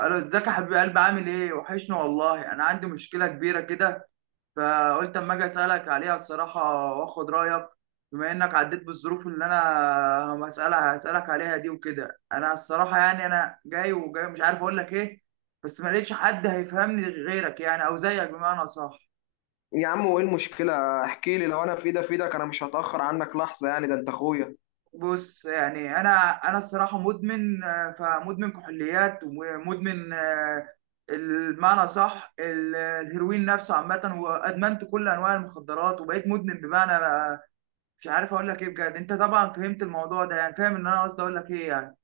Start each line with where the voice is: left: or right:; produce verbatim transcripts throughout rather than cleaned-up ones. right: الو، ازيك يا حبيب قلبي؟ عامل ايه؟ وحشني والله. انا عندي مشكله كبيره كده، فقلت اما اجي اسالك عليها الصراحه واخد رايك، بما انك عديت بالظروف اللي انا هسالها هسالك عليها دي وكده. انا الصراحه يعني انا جاي، وجاي مش عارف اقول لك ايه، بس ما لقيتش حد هيفهمني غيرك، يعني او زيك بمعنى صح.
left: يا عم وايه المشكلة؟ احكي لي، لو انا في ايدي في ايدك انا مش هتأخر عنك لحظة يعني، ده انت اخويا.
right: بص يعني انا انا الصراحه مدمن، آه، فمدمن كحوليات ومدمن، آه، المعنى صح، ال- الهيروين نفسه عامه، وادمنت كل انواع المخدرات وبقيت مدمن بمعنى، آه، مش عارف اقول لك ايه بجد. انت طبعا فهمت الموضوع ده، يعني فاهم ان انا قصدي اقول لك ايه يعني.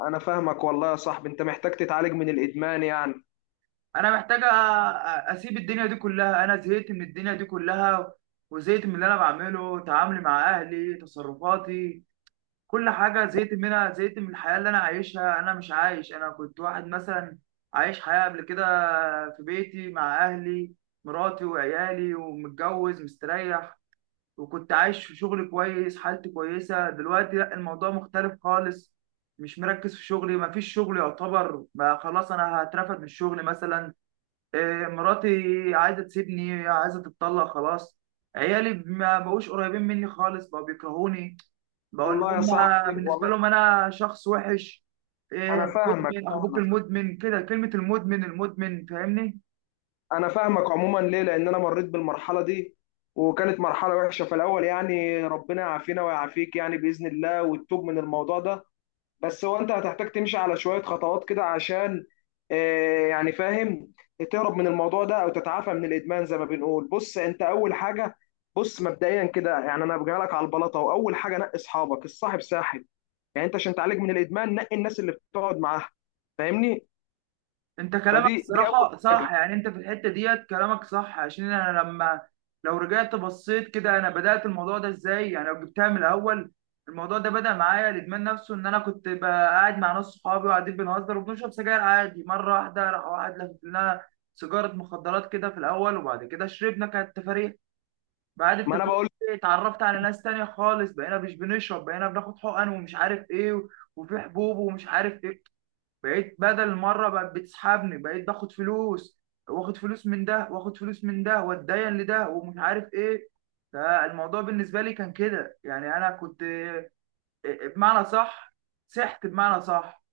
left: انا فاهمك والله يا صاحبي، انت محتاج تتعالج من الادمان يعني.
right: انا محتاج أ- أ- اسيب الدنيا دي كلها، انا زهقت من الدنيا دي كلها، وزهقت من اللي انا بعمله، تعاملي مع اهلي، تصرفاتي، كل حاجة زهقت منها، زهقت من الحياة اللي أنا عايشها. أنا مش عايش. أنا كنت واحد مثلا عايش حياة قبل كده في بيتي مع أهلي، مراتي وعيالي، ومتجوز مستريح، وكنت عايش في شغل كويس، حالتي كويسة. دلوقتي لأ، الموضوع مختلف خالص، مش مركز في شغلي، مفيش شغل يعتبر، بقى خلاص أنا هترفد من الشغل مثلا. إيه، مراتي عايزة تسيبني، عايزة تتطلق خلاص. عيالي ما بقوش قريبين مني خالص، بقوا بيكرهوني، بقول
left: والله يا
right: لهم،
left: صاحبي
right: بالنسبه
left: والله.
right: لهم انا شخص وحش.
left: انا
right: إيه،
left: فاهمك
right: مدمن اخبوك
left: فاهمك
right: المدمن، كده كلمه المدمن المدمن فاهمني.
left: انا فاهمك عموما، ليه؟ لان انا مريت بالمرحلة دي، وكانت مرحلة وحشة في الاول يعني، ربنا يعافينا ويعافيك يعني بإذن الله، والتوب من الموضوع ده. بس هو انت هتحتاج تمشي على شوية خطوات كده عشان آه، يعني فاهم، تهرب من الموضوع ده او تتعافى من الادمان زي ما بنقول. بص، انت اول حاجة، بص مبدئيا كده يعني انا بجي لك على البلاطة، واول حاجة نقي اصحابك، الصاحب ساحب يعني. انت عشان تعالج من الادمان نقي الناس اللي بتقعد معاها، فاهمني؟
right: انت كلامك
left: فدي دي اول
right: الصراحه
left: حاجة.
right: صح، يعني انت في الحته ديت كلامك صح، عشان انا لما لو رجعت بصيت كده، انا بدات الموضوع ده ازاي يعني؟ لو جبتها من الاول، الموضوع ده بدا معايا، الادمان نفسه، ان انا كنت بقى قاعد مع ناس صحابي، وقاعدين بنهزر وبنشرب سجاير عادي، مره واحده راح واحد لفت لنا سيجاره مخدرات كده في الاول، وبعد كده شربنا، كانت تفاريح بعد
left: ما انا
right: التدريب.
left: بقول،
right: اتعرفت على ناس تانية خالص، بقينا مش بنشرب، بقينا بناخد حقن ومش عارف ايه، و- وفي حبوب ومش عارف ايه. بقيت بدل مرة بقت بتسحبني، بقيت باخد فلوس، واخد فلوس من ده، واخد فلوس من ده، واتدين لده، ومش عارف ايه. فالموضوع بالنسبة لي كان كده يعني، انا كنت بمعنى صح سحت بمعنى صح.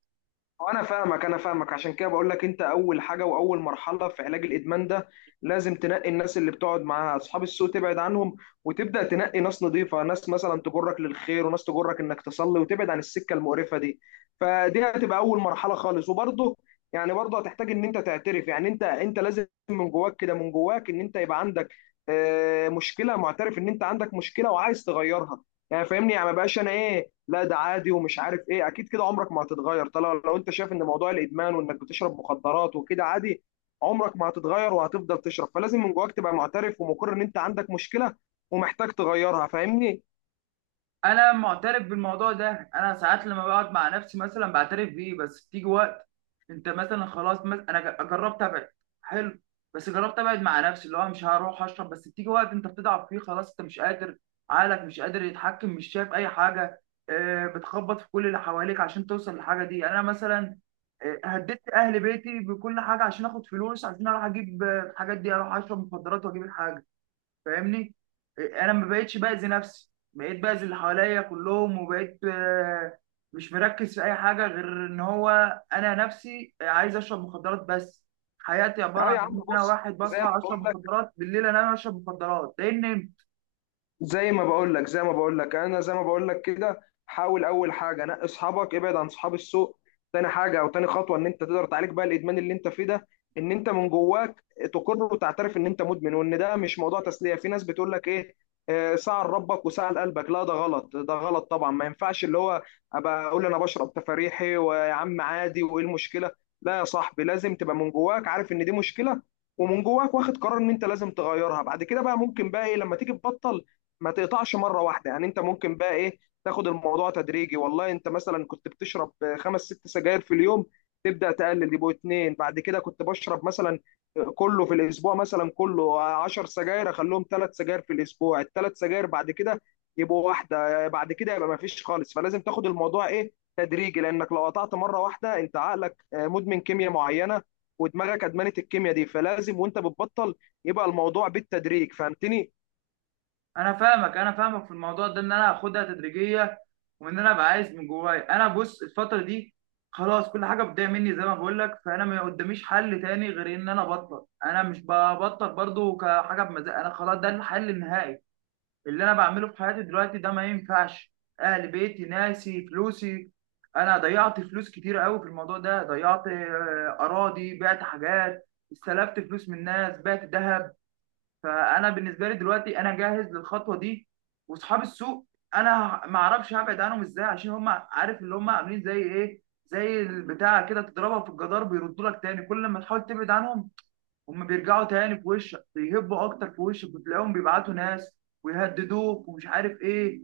left: وانا فاهمك انا فاهمك عشان كده بقول لك، انت اول حاجه واول مرحله في علاج الادمان ده، لازم تنقي الناس اللي بتقعد معاها، اصحاب السوء تبعد عنهم، وتبدا تنقي ناس نظيفه، ناس مثلا تجرك للخير وناس تجرك انك تصلي وتبعد عن السكه المقرفه دي. فدي هتبقى اول مرحله خالص. وبرضه يعني برضه هتحتاج ان انت تعترف، يعني انت انت لازم من جواك كده، من جواك ان انت يبقى عندك آه، مشكله، معترف ان انت عندك مشكله وعايز تغيرها، يعني فاهمني؟ يعني ما بقاش انا ايه، لا ده عادي ومش عارف ايه، اكيد كده عمرك ما هتتغير. طالما لو انت شايف ان موضوع الادمان وانك بتشرب مخدرات وكده عادي، عمرك ما هتتغير وهتفضل تشرب. فلازم من جواك تبقى معترف ومقر ان انت عندك مشكلة ومحتاج تغيرها، فاهمني؟
right: انا معترف بالموضوع ده، انا ساعات لما بقعد مع نفسي مثلا بعترف بيه، بس بتيجي وقت انت مثلا خلاص، مثلا انا ج- جربت ابعد. حلو. بس جربت ابعد مع نفسي، اللي هو مش هروح اشرب، بس بتيجي وقت انت بتضعف فيه خلاص، انت مش قادر، عقلك مش قادر يتحكم، مش شايف اي حاجه، آه، بتخبط في كل اللي حواليك عشان توصل للحاجه دي. انا مثلا، آه، هددت اهل بيتي بكل حاجه عشان اخد فلوس، عشان اروح اجيب، آه، الحاجات دي، اروح اشرب مخدرات واجيب الحاجه، فاهمني. انا ما بقتش باذي نفسي، بقيت باذي اللي حواليا كلهم، وبقيت، آه، مش مركز في اي حاجه غير ان هو انا نفسي عايز اشرب مخدرات بس. حياتي عباره
left: اه
right: عن
left: يا عم،
right: ان انا
left: بص،
right: واحد
left: زي ما
right: بصحى
left: بقول
right: اشرب
left: لك
right: مخدرات، بالليل انام اشرب مخدرات، لان
left: زي ما بقول لك زي ما بقول لك انا زي ما بقول لك كده، حاول اول حاجه نقي اصحابك، ابعد عن اصحاب السوء. تاني حاجه او تاني خطوه ان انت تقدر تعالج بقى الادمان اللي انت فيه ده، ان انت من جواك تقر وتعترف ان انت مدمن، وان ده مش موضوع تسليه. في ناس بتقول لك ايه، آه، ساعة لربك وساعة لقلبك. لا، ده غلط، ده غلط طبعا، ما ينفعش اللي هو ابقى اقول انا بشرب تفاريحي ويا عم عادي وايه المشكله. لا يا صاحبي، لازم تبقى من جواك عارف ان دي مشكله، ومن جواك واخد قرار ان انت لازم تغيرها. بعد كده بقى ممكن بقى ايه لما تيجي تبطل، ما تقطعش مره واحده يعني، انت ممكن بقى ايه تاخد الموضوع تدريجي. والله انت مثلا كنت بتشرب خمس ست سجاير في اليوم، تبدا تقلل يبقوا اتنين. بعد كده كنت بشرب مثلا كله في الاسبوع مثلا كله عشر سجاير، اخليهم ثلاث سجاير في الاسبوع، التلات سجاير بعد كده يبقوا واحده، بعد كده يبقى ما فيش خالص. فلازم تاخد الموضوع ايه تدريجي، لانك لو قطعت مره واحده انت عقلك مدمن كيمياء معينه، ودماغك ادمنت الكيمياء دي، فلازم وانت بتبطل يبقى الموضوع بالتدريج، فهمتني؟
right: انا فاهمك. انا فاهمك في الموضوع ده، ان انا اخدها تدريجيه، وان انا ابقى عايز من جوايا. انا بص الفتره دي خلاص، كل حاجه بتضيع مني زي ما بقول لك، فانا ما قداميش حل تاني غير ان انا ابطل. انا مش ببطل برضو كحاجه بمزاج، انا خلاص ده الحل النهائي. اللي انا بعمله في حياتي دلوقتي ده ما ينفعش، اهل بيتي ناسي فلوسي، انا ضيعت فلوس كتير قوي في الموضوع ده، ضيعت، آه، اراضي، بعت حاجات، استلفت فلوس من ناس، بعت ذهب. فانا بالنسبه لي دلوقتي انا جاهز للخطوه دي. واصحاب السوق، انا ما اعرفش هبعد عنهم ازاي، عشان هم عارف اللي هم عاملين زي ايه؟ زي البتاع كده، تضربها في الجدار بيردوا لك تاني، كل ما تحاول تبعد عنهم هم بيرجعوا تاني في وشك، بيهبوا اكتر في وشك، وتلاقيهم بيبعتوا ناس ويهددوك ومش عارف ايه.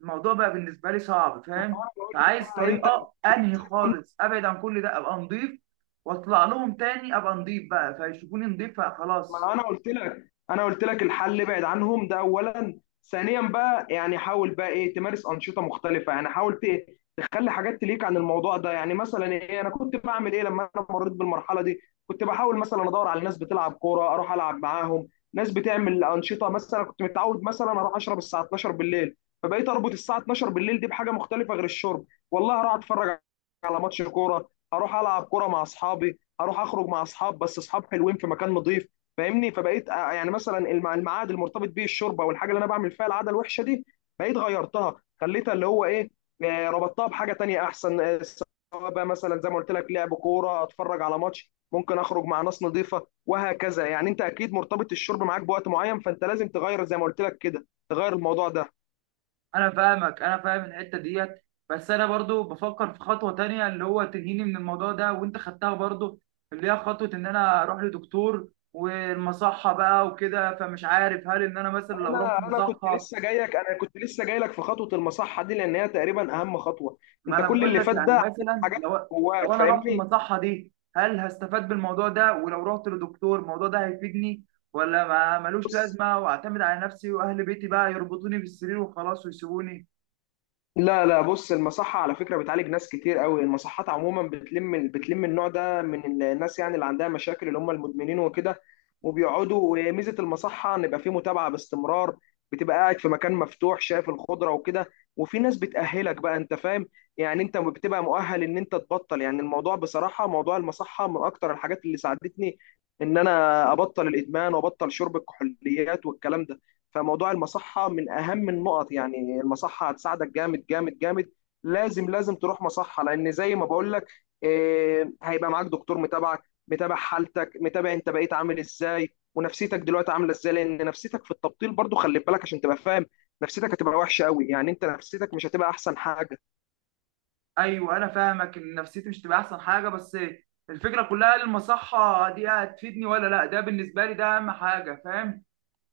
right: الموضوع بقى بالنسبه لي صعب،
left: ما
right: فاهم؟
left: انا بقول لك
right: فعايز
left: بقى انت، زي ما
right: طريقه انهي
left: قلت-
right: خالص، ابعد عن كل ده، ابقى نضيف، واطلع لهم تاني ابقى نضيف بقى، فيشوفوني نضيف فخلاص.
left: ما انا قلت لك، انا قلت لك الحل ابعد عنهم، ده اولا. ثانيا بقى يعني حاول بقى ايه تمارس انشطه مختلفه، يعني حاول ت- تخلي حاجات تليك عن الموضوع ده. يعني مثلا ايه، انا كنت بعمل ايه لما انا مريت بالمرحله دي، كنت بحاول مثلا ادور على ناس بتلعب كوره اروح العب معاهم، ناس بتعمل انشطه. مثلا كنت متعود مثلا اروح اشرب الساعه اتناشر بالليل، فبقيت اربط الساعه اتناشر بالليل دي بحاجه مختلفه غير الشرب. والله اروح اتفرج على ماتش كوره، هروح العب كوره مع اصحابي، هروح اخرج مع اصحاب بس اصحاب حلوين في مكان نظيف، فاهمني؟ فبقيت آه، يعني مثلا المع- الميعاد المرتبط بيه الشرب او الحاجه اللي انا بعمل فيها العاده الوحشه دي، بقيت غيرتها، خليتها اللي هو ايه، آه، ربطتها بحاجه تانية احسن. آه، سواء بقى مثلا زي ما قلت لك لعب كوره، اتفرج على ماتش، ممكن اخرج مع ناس نظيفه، وهكذا. يعني انت اكيد مرتبط الشرب معاك بوقت معين، فانت لازم تغير زي ما قلت لك كده، تغير الموضوع ده.
right: انا فاهمك، انا فاهم الحته ديت، بس انا برضو بفكر في خطوه تانية اللي هو تنهيني من الموضوع ده، وانت خدتها برضو، اللي هي خطوه ان انا اروح لدكتور والمصحه بقى وكده، فمش عارف هل ان انا مثلا لو رحت
left: انا انا كنت
right: مصحه،
left: لسه جايك، انا كنت لسه جايلك في خطوه المصحه دي، لان هي تقريبا اهم خطوه.
right: ما
left: انت
right: انا
left: كل
right: بقول
left: اللي
right: لك،
left: فات
right: يعني
left: ده
right: مثلا
left: حاجات
right: لو
left: جواك،
right: لو انا رحت
left: فاهمني؟
right: المصحه دي، هل هستفاد بالموضوع ده؟ ولو رحت لدكتور الموضوع ده هيفيدني؟ ولا ما ملوش
left: بص،
right: لازمه واعتمد على نفسي واهل بيتي بقى يربطوني بالسرير وخلاص ويسيبوني؟
left: لا لا، بص المصحة على فكرة بتعالج ناس كتير قوي. المصحات عموما بتلم بتلم النوع ده من الناس، يعني اللي عندها مشاكل اللي هم المدمنين وكده، وبيقعدوا. وميزة المصحة ان يبقى في متابعة باستمرار، بتبقى قاعد في مكان مفتوح شايف الخضرة وكده، وفي ناس بتأهلك بقى، انت فاهم؟ يعني انت بتبقى مؤهل ان انت تبطل. يعني الموضوع بصراحة، موضوع المصحة من اكتر الحاجات اللي ساعدتني ان انا ابطل الادمان وابطل شرب الكحوليات والكلام ده. فموضوع المصحه من اهم النقط يعني، المصحه هتساعدك جامد جامد جامد، لازم لازم تروح مصحه. لان زي ما بقول لك، آه، هيبقى معاك دكتور متابعك، متابع حالتك، متابع انت بقيت عامل ازاي ونفسيتك دلوقتي عامله ازاي. لان نفسيتك في التبطيل برضو خلي بالك عشان تبقى فاهم، نفسيتك هتبقى وحشه قوي، يعني انت نفسيتك مش هتبقى احسن حاجه.
right: ايوه، انا فاهمك ان نفسيتي مش تبقى احسن حاجه، بس الفكره كلها هل المصحه دي هتفيدني ولا لا؟ ده بالنسبه لي ده اهم حاجه، فاهم؟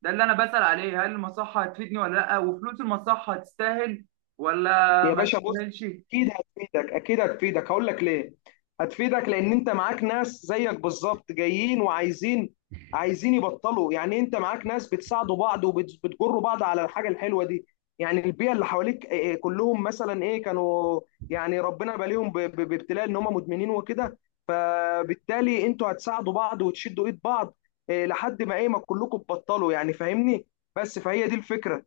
right: ده اللي انا بسأل عليه، هل المصحه هتفيدني ولا لا؟ وفلوس المصحه تستاهل ولا
left: يا
right: ما
left: باشا بص،
right: تستاهلش؟
left: اكيد هتفيدك اكيد هتفيدك، هقول لك ليه. هتفيدك لان انت معاك ناس زيك بالظبط جايين وعايزين عايزين يبطلوا، يعني انت معاك ناس بتساعدوا بعض وبتجروا بعض على الحاجه الحلوه دي. يعني البيئه اللي حواليك إيه، كلهم مثلا ايه كانوا يعني ربنا باليهم ب- ب- بابتلاء ان هم مدمنين وكده، فبالتالي انتوا هتساعدوا بعض وتشدوا ايد بعض، إيه، لحد ما ايه ما كلكم تبطلوا يعني، فاهمني؟ بس فهي دي الفكره.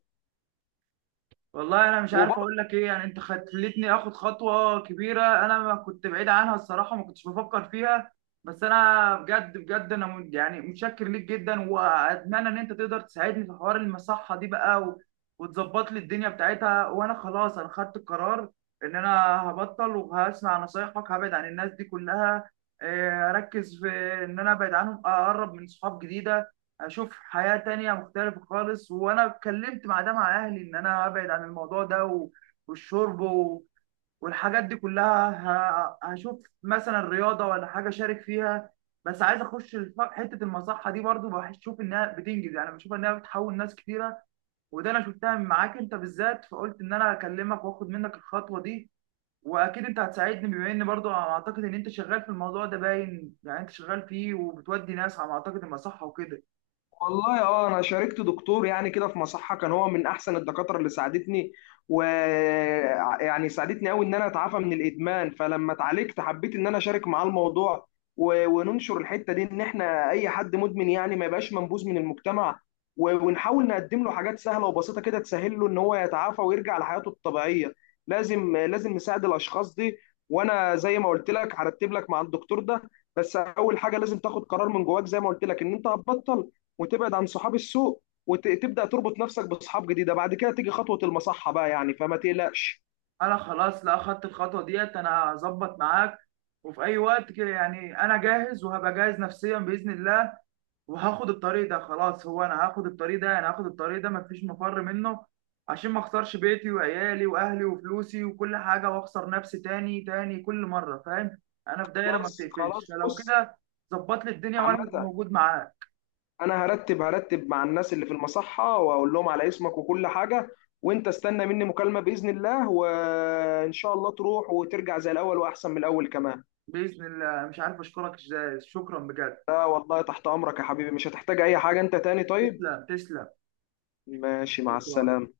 right: والله انا مش عارف اقول لك ايه، يعني انت خلتني اخد خطوه كبيره انا ما كنت بعيد عنها الصراحه، ما كنتش بفكر فيها، بس انا بجد بجد انا م- يعني متشكر ليك جدا، واتمنى ان انت تقدر تساعدني في حوار المصحه دي بقى و- وتظبط لي الدنيا بتاعتها. وانا خلاص انا خدت القرار ان انا هبطل، وهسمع نصايحك، هبعد عن الناس دي كلها، آه، اركز في ان انا ابعد عنهم، اقرب من صحاب جديده، اشوف حياة تانية مختلفة خالص. وانا اتكلمت مع ده مع اهلي ان انا ابعد عن الموضوع ده و- والشرب و- والحاجات دي كلها. ه- هشوف مثلا رياضة ولا حاجة شارك فيها، بس عايز اخش الف- حتة المصحة دي برضو، بشوف انها بتنجز، يعني بشوف انها بتحول ناس كتيرة، وده انا شفتها معاك انت بالذات، فقلت ان انا اكلمك واخد منك الخطوة دي. واكيد انت هتساعدني، بما ان برضو اعتقد ان انت شغال في الموضوع ده، باين يعني انت شغال فيه وبتودي ناس على ما اعتقد المصحة وكده.
left: والله اه، انا شاركت دكتور يعني كده في مصحه، كان هو من احسن الدكاتره اللي ساعدتني، ويعني ساعدتني قوي ان انا اتعافى من الادمان. فلما اتعالجت حبيت ان انا اشارك معاه الموضوع، و- وننشر الحته دي، ان احنا اي حد مدمن يعني ما يبقاش منبوذ من المجتمع، و- ونحاول نقدم له حاجات سهله وبسيطه كده تسهل له ان هو يتعافى ويرجع لحياته الطبيعيه. لازم لازم نساعد الاشخاص دي. وانا زي ما قلت لك هرتب لك مع الدكتور ده، بس اول حاجه لازم تاخد قرار من جواك زي ما قلت لك ان انت هتبطل، وتبعد عن صحاب السوق، وتبدا تربط نفسك باصحاب جديده. بعد كده تيجي خطوه المصحه بقى يعني، فما تقلقش.
right: انا خلاص، لا اخدت الخطوه ديت، انا هظبط معاك، وفي اي وقت كده يعني انا جاهز، وهبقى جاهز نفسيا باذن الله، وهاخد الطريق ده خلاص. هو انا هاخد الطريق ده، انا هاخد الطريق ده، مفيش مفر منه، عشان ما اخسرش بيتي وعيالي واهلي وفلوسي وكل حاجه، واخسر نفسي تاني تاني كل مره، فاهم؟ انا في دايره ما
left: خلاص
right: بتقفلش.
left: خلاص
right: فلو
left: بص،
right: كده ظبط لي الدنيا وانا هبقى
left: عامة
right: موجود معاك.
left: انا هرتب هرتب مع الناس اللي في المصحة واقول لهم على اسمك وكل حاجة، وانت استنى مني مكالمة بإذن الله، وان شاء الله تروح وترجع زي الاول واحسن من الاول كمان.
right: باذن الله، مش عارف اشكرك ازاي، شكرا بجد.
left: لا والله، تحت امرك يا حبيبي، مش هتحتاج اي حاجة انت تاني، طيب؟
right: تسلم، تسلم.
left: ماشي، مع
right: شكرا.
left: السلامة.